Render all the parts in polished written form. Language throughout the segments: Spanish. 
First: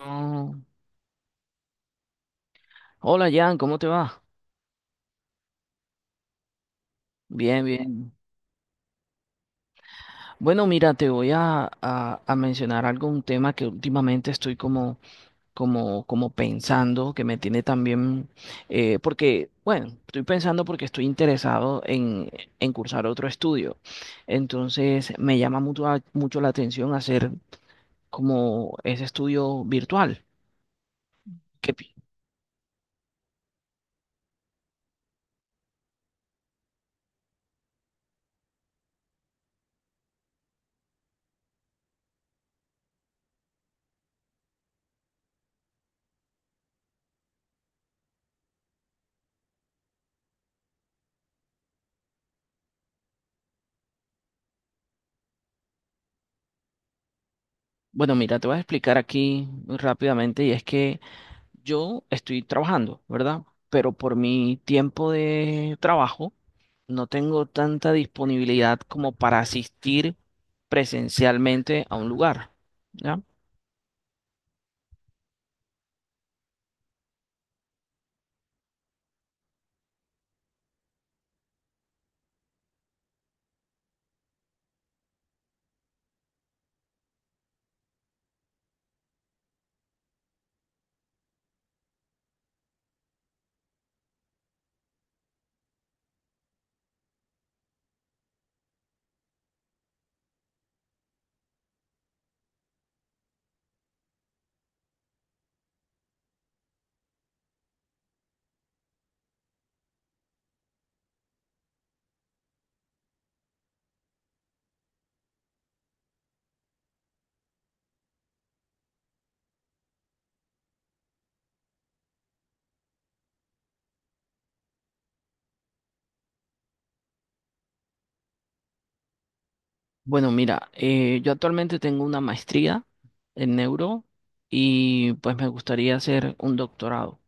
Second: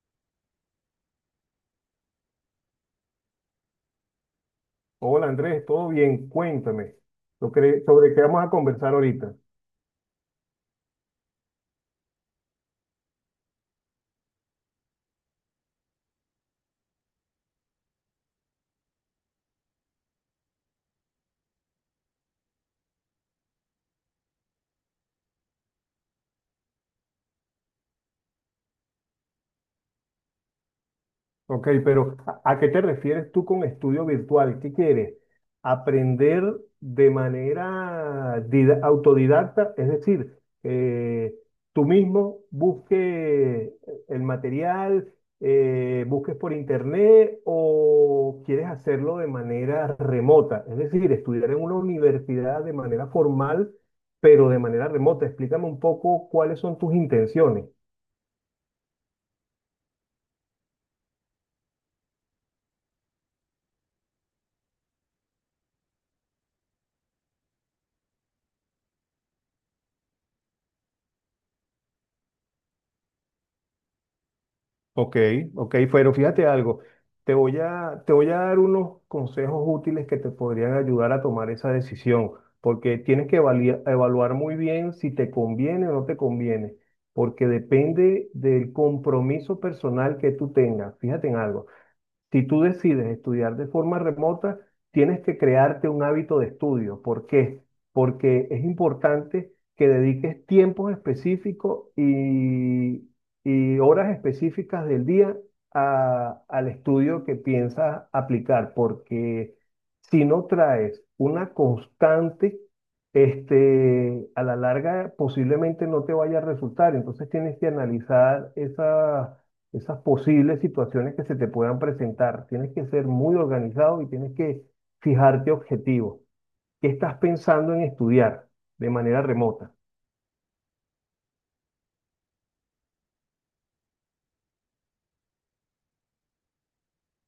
Oh, hola Jan, ¿cómo te va? Hola Andrés, ¿todo bien? Cuéntame, Bien, bien. sobre qué vamos a conversar ahorita. Bueno, mira, te voy a, mencionar algo, un tema que últimamente estoy como pensando, que me tiene también, porque, bueno, estoy pensando porque estoy interesado en cursar otro estudio. Entonces, me llama mucho la atención hacer como ese estudio virtual. Ok, que pi- pero ¿a qué te refieres tú con estudio virtual? ¿Qué quieres? ¿Aprender de manera autodidacta? Es decir, tú mismo busques el material, busques por internet o quieres hacerlo de manera remota. Es decir, estudiar en una universidad de manera formal, pero de manera remota. Explícame un poco cuáles son tus intenciones. bueno, mira, te voy a explicar aquí muy rápidamente y es que yo estoy trabajando, ¿verdad? Pero por mi tiempo de trabajo no tengo tanta disponibilidad como para asistir presencialmente a un lugar, ¿ya? Ok, ok, pero fíjate algo, te voy a dar unos consejos útiles que te podrían ayudar a tomar esa decisión, porque tienes que evaluar muy bien si te conviene o no te conviene, porque depende del compromiso personal que tú tengas. Fíjate en algo. Si tú decides estudiar de forma remota, tienes que crearte un hábito de estudio. ¿Por qué? Porque es importante que dediques tiempos específicos y horas específicas del día al estudio que piensas aplicar, porque si no traes una constante, a la larga posiblemente no te vaya a resultar. Entonces tienes que analizar esas posibles situaciones que se te puedan presentar. Tienes que ser muy organizado y tienes que fijarte objetivos. ¿Qué estás pensando en estudiar de manera remota? Bueno, mira, yo actualmente tengo una maestría en neuro y pues me gustaría hacer un doctorado.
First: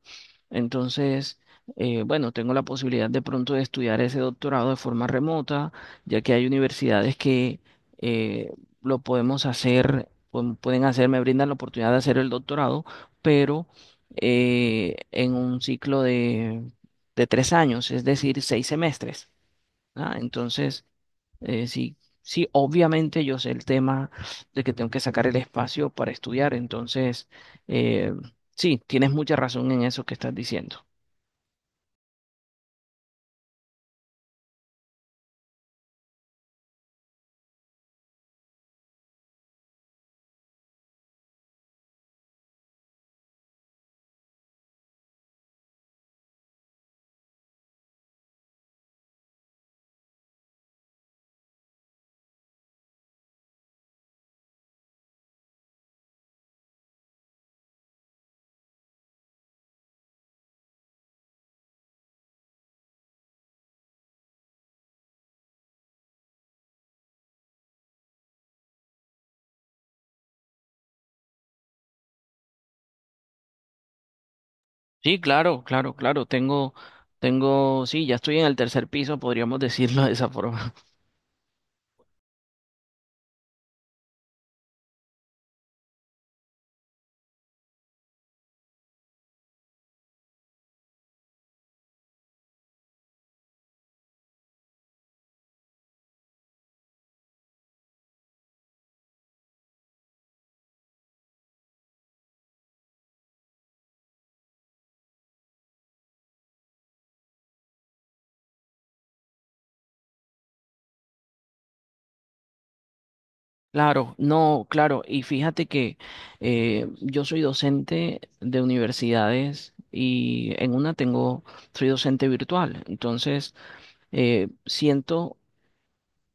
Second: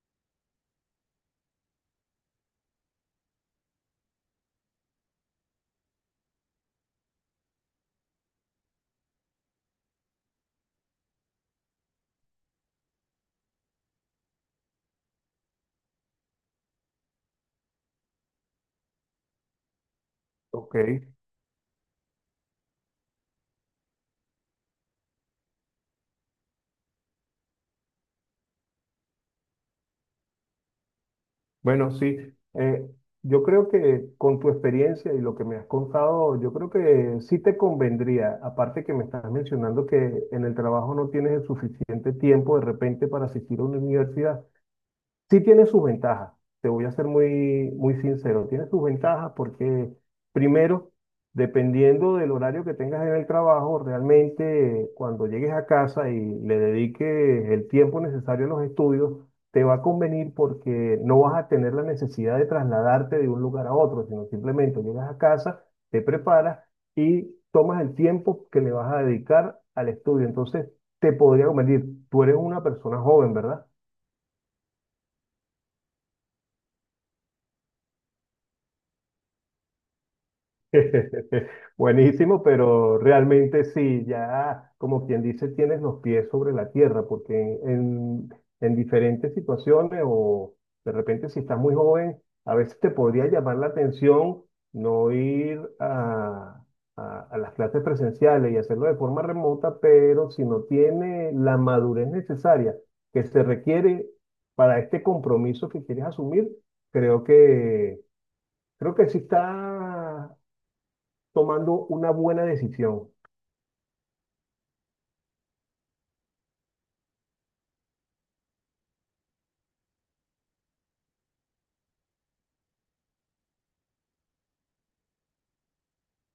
Entonces, bueno, tengo la posibilidad de pronto de estudiar ese doctorado de forma remota, ya que hay universidades que eh, lo podemos hacer, pueden hacer, me brindan la oportunidad de hacer el doctorado, pero en un ciclo de 3 años, es decir, 6 semestres, ¿ah? Ok, Entonces, sí, obviamente yo sé el tema de que tengo que sacar el espacio para estudiar, entonces, eh, sí, tienes mucha razón en eso que estás diciendo. bueno, sí. eh, yo creo que con tu experiencia y lo que me has contado, yo creo que sí te convendría, aparte que me estás mencionando que en el trabajo no tienes el suficiente tiempo de repente para asistir a una universidad. Sí tiene sus ventajas, te voy a ser muy, muy sincero, tiene sus ventajas porque primero, dependiendo del horario que tengas en el trabajo, realmente cuando llegues a casa y le dediques el tiempo necesario a los estudios, te va a convenir porque no vas a tener la necesidad de trasladarte de un lugar a otro, sino simplemente llegas a casa, te preparas y tomas el tiempo que le vas a dedicar al estudio. Entonces, te podría convenir, tú eres una persona joven, ¿verdad? Sí, claro, claro, claro. Sí, ya estoy en el tercer piso, podríamos decirlo de esa forma. Buenísimo, pero realmente sí, ya como quien dice, tienes los pies sobre la tierra, porque en, en diferentes situaciones o de repente si estás muy joven, a veces te podría llamar la atención no a las clases presenciales y hacerlo de forma remota, pero si no tiene la madurez necesaria que se requiere para este compromiso que quieres asumir, creo que... Creo que sí está tomando una buena decisión. Claro, no, claro. Y fíjate que yo soy docente de universidades y en una soy docente virtual. Entonces, siento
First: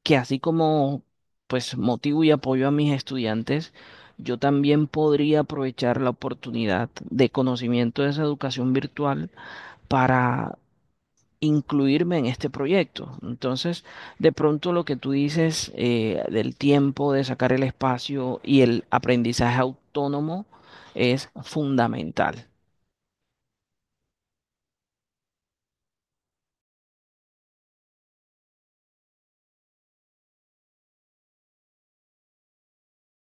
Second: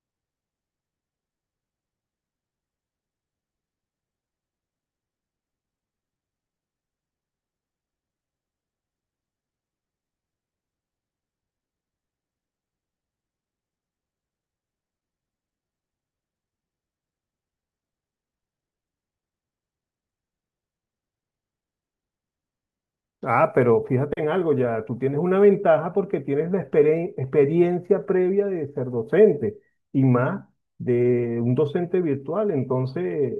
que así como pues motivo y apoyo a mis estudiantes, yo también podría aprovechar la oportunidad de conocimiento de esa educación virtual para incluirme en este proyecto. Entonces, de pronto lo que tú dices del tiempo, de sacar el espacio y el aprendizaje autónomo es fundamental. Ah, pero fíjate en algo ya, tú tienes una ventaja porque tienes la experiencia previa de ser docente y más de un docente virtual, entonces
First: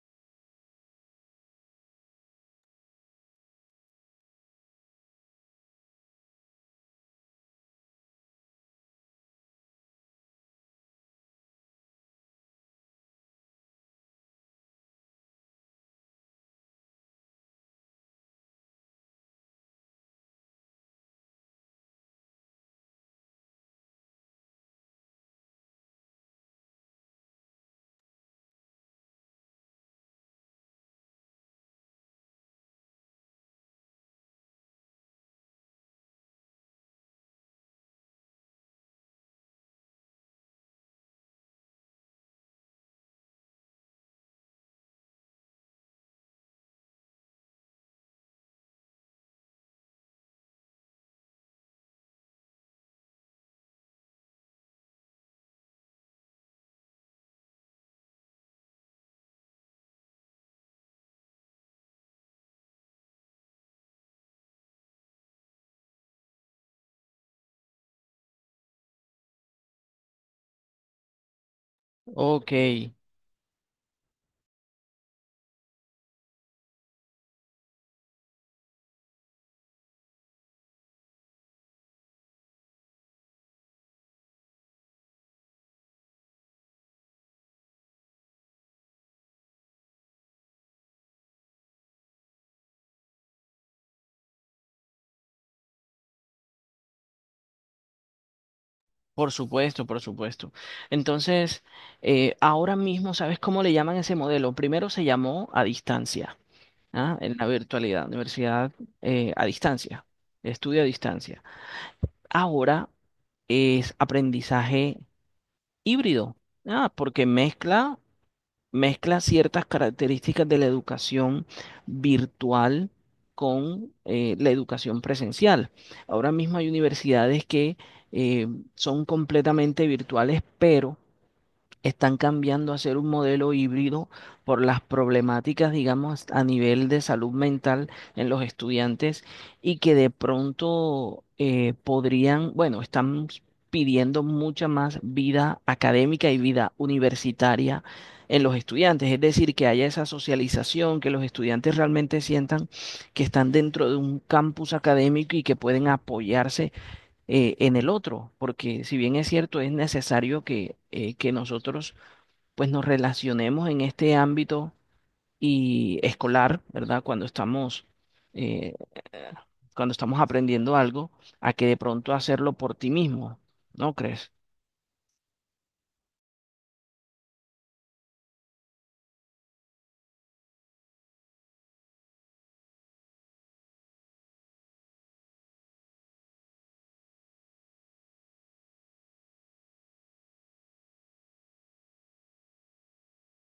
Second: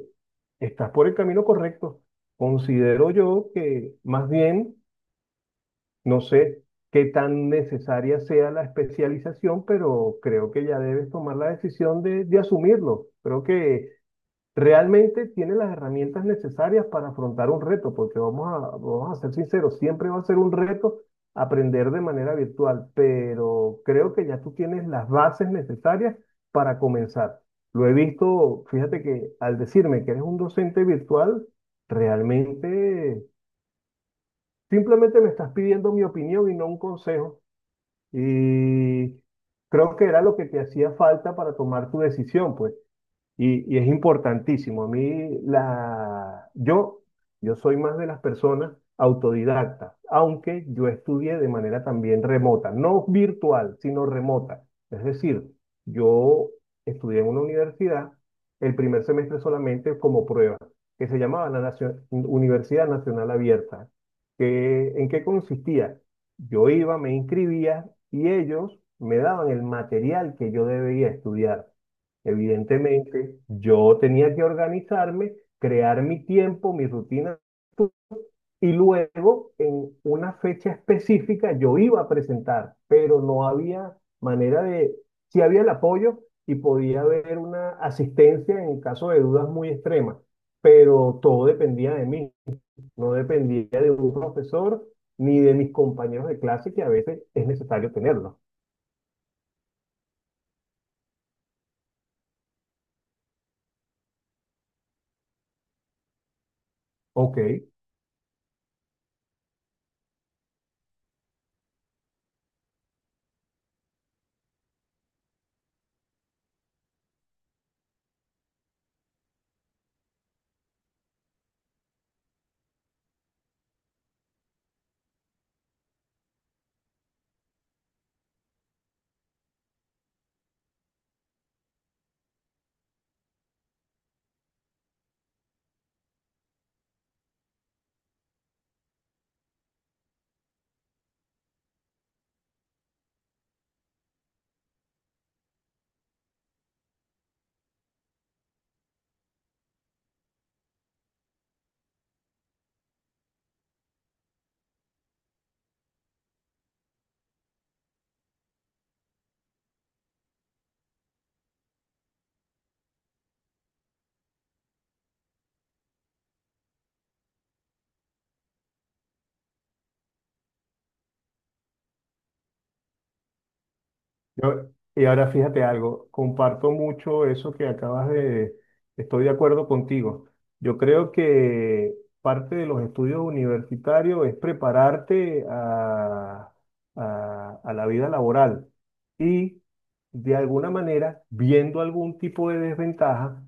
estás por el camino correcto. Considero yo que más bien, no sé qué tan necesaria sea la especialización, pero creo que ya debes tomar la decisión de asumirlo. Creo que realmente tiene las herramientas necesarias para afrontar un reto, porque vamos a ser sinceros, siempre va a ser un reto aprender de manera virtual, pero creo que ya tú tienes las bases necesarias para comenzar. Lo he visto, fíjate que al decirme que eres un docente virtual, realmente simplemente me estás pidiendo mi opinión y no un consejo. Y creo que era lo que te hacía falta para tomar tu decisión, pues. Y es importantísimo. A mí, la, yo soy más de las personas autodidactas, aunque yo estudié de manera también remota, no virtual, sino remota. Es decir, yo estudié en una universidad el primer semestre solamente como prueba, que se llamaba la Universidad Nacional Abierta. ¿En qué consistía? Yo iba, me inscribía y ellos me daban el material que yo debía estudiar. Ok, Evidentemente, yo tenía que organizarme, crear mi tiempo, mi rutina, y luego en una fecha específica yo iba a presentar, pero no había manera sí había el apoyo y podía haber una asistencia en caso de dudas muy extremas, pero todo dependía de mí, no dependía de un profesor ni de mis compañeros de clase, que a veces es necesario tenerlo. por supuesto, por supuesto. Entonces, ahora mismo, ¿sabes cómo le llaman ese modelo? Primero se llamó a distancia, ¿ah? En Ok. la virtualidad, universidad a distancia, estudio a distancia. Ahora es aprendizaje híbrido, ah, porque mezcla ciertas características de la educación virtual con la educación presencial. Ahora mismo hay universidades que eh, son completamente virtuales, pero están cambiando a ser un modelo híbrido por las problemáticas, digamos, a nivel de salud mental en los estudiantes y que de pronto podrían, bueno, están pidiendo mucha más vida académica y vida universitaria en los estudiantes, es decir, que haya esa socialización, que los estudiantes realmente sientan que están dentro de un campus académico y que pueden apoyarse en el otro, porque si bien es cierto, es necesario que nosotros pues nos relacionemos en este ámbito y escolar, ¿verdad? Eh, cuando estamos aprendiendo algo, a que de pronto hacerlo por ti mismo, ¿no crees? Yo- y ahora fíjate algo, comparto mucho eso estoy de acuerdo contigo. Yo creo que parte de los estudios universitarios es prepararte a la vida laboral y de alguna manera, viendo algún tipo de desventaja,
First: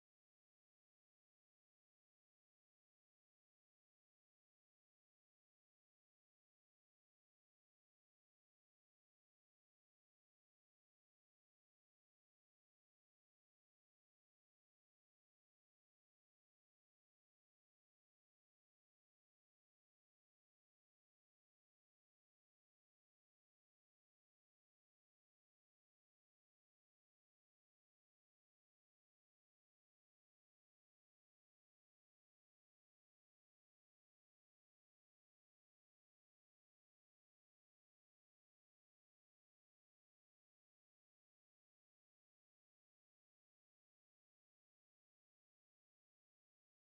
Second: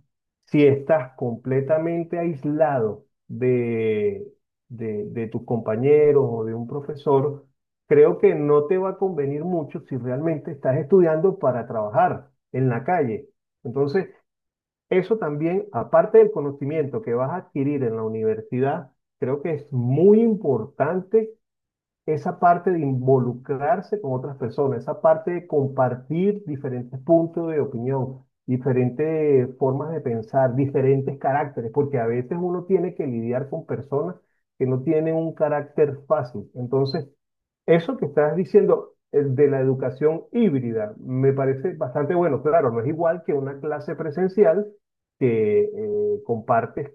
si estás completamente aislado de tus compañeros o de un profesor, creo que no te va a convenir mucho si realmente estás estudiando para trabajar en la calle. Entonces, eso también, aparte del conocimiento que vas a adquirir en la universidad, creo que es muy importante esa parte de involucrarse con otras personas, esa parte de compartir diferentes puntos de opinión, diferentes formas de pensar, diferentes caracteres, porque a veces uno tiene que lidiar con personas que no tienen un carácter fácil. Entonces, eso que estás diciendo de la educación híbrida me parece bastante bueno. Claro, no es igual que una clase presencial que compartes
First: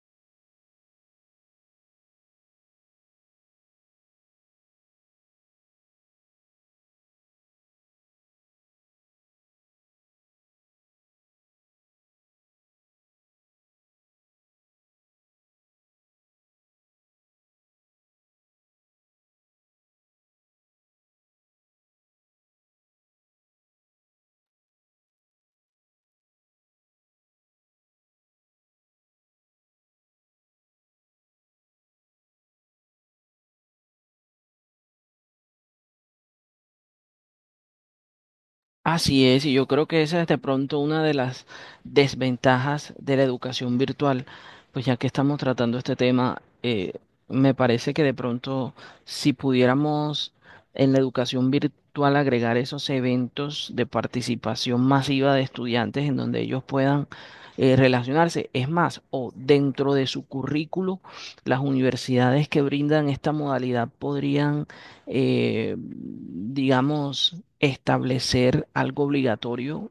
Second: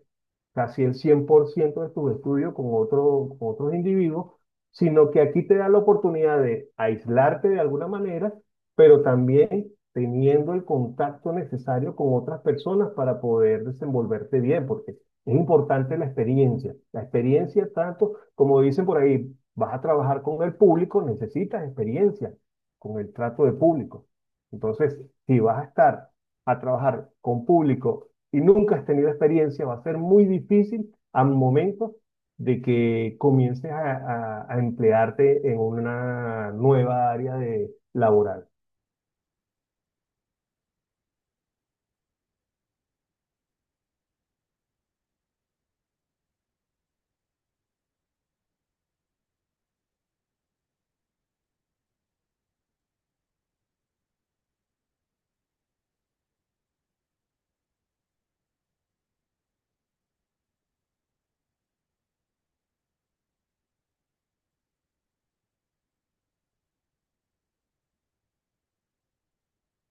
casi el 100% de tus estudios con con otros individuos, sino que aquí te da la oportunidad de aislarte de alguna manera, pero también teniendo el contacto necesario con otras personas para poder desenvolverte bien, porque es importante la experiencia. La experiencia tanto, como dicen por ahí, vas a trabajar con el público, necesitas experiencia con el trato de público. Entonces, si vas a estar a trabajar con público y nunca has tenido experiencia, va a ser muy difícil al momento de que comiences a emplearte en una nueva área de laboral. Así es, y yo creo que esa es de pronto una de las desventajas de la educación virtual, pues ya que estamos tratando este tema, me parece que de pronto si pudiéramos en la educación virtual agregar esos eventos de participación masiva de estudiantes en donde ellos puedan relacionarse, es más, o dentro de su currículo, las universidades que brindan esta modalidad podrían digamos, establecer algo obligatorio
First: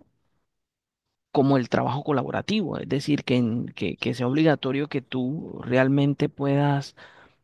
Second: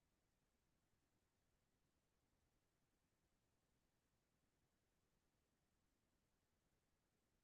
como el trabajo colaborativo, es decir, que sea obligatorio que tú realmente puedas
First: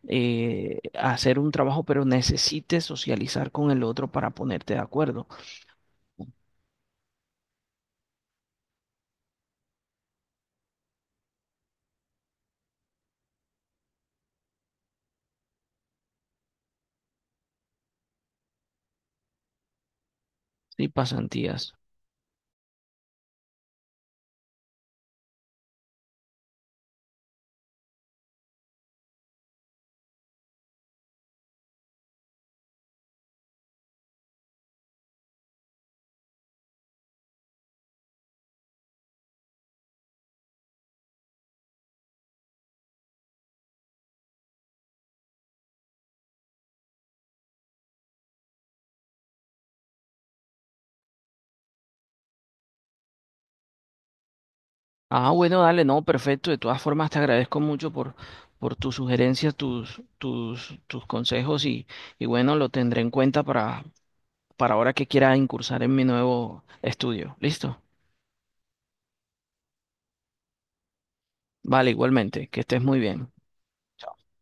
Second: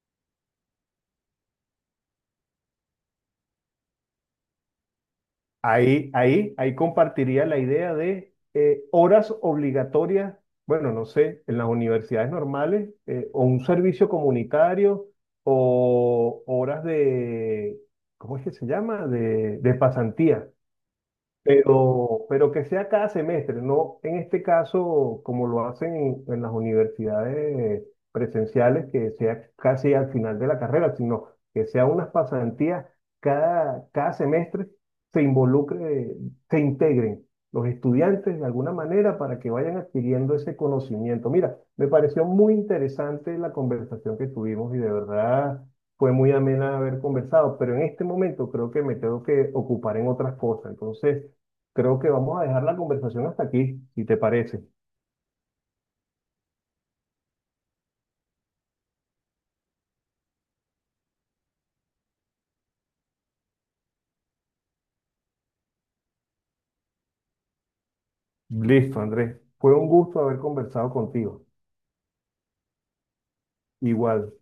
hacer un trabajo, pero necesites socializar con el otro para ponerte de acuerdo. Ahí compartiría la idea de horas obligatorias, bueno, no sé, en las universidades normales, o un servicio comunitario, o horas ¿cómo es que se llama? De pasantía. Sí, pasantías. Pero que sea cada semestre, no en este caso como lo hacen en las universidades presenciales, que sea casi al final de la carrera, sino que sea unas pasantías cada semestre, se involucre, se integren los estudiantes de alguna manera para que vayan adquiriendo ese conocimiento. Mira, me pareció muy interesante la conversación que tuvimos y de verdad fue muy amena haber conversado, pero en este momento creo que me tengo que ocupar en otras cosas. Entonces, creo que vamos a dejar la conversación hasta aquí, si te parece. Ah, bueno, dale, no, perfecto. De todas formas, te agradezco mucho por tus sugerencias, tus consejos y bueno, lo tendré en cuenta para ahora que quiera incursar en mi nuevo estudio. ¿Listo? Listo, Andrés. Fue un gusto haber conversado contigo. Vale, igualmente, que estés muy bien. Igual.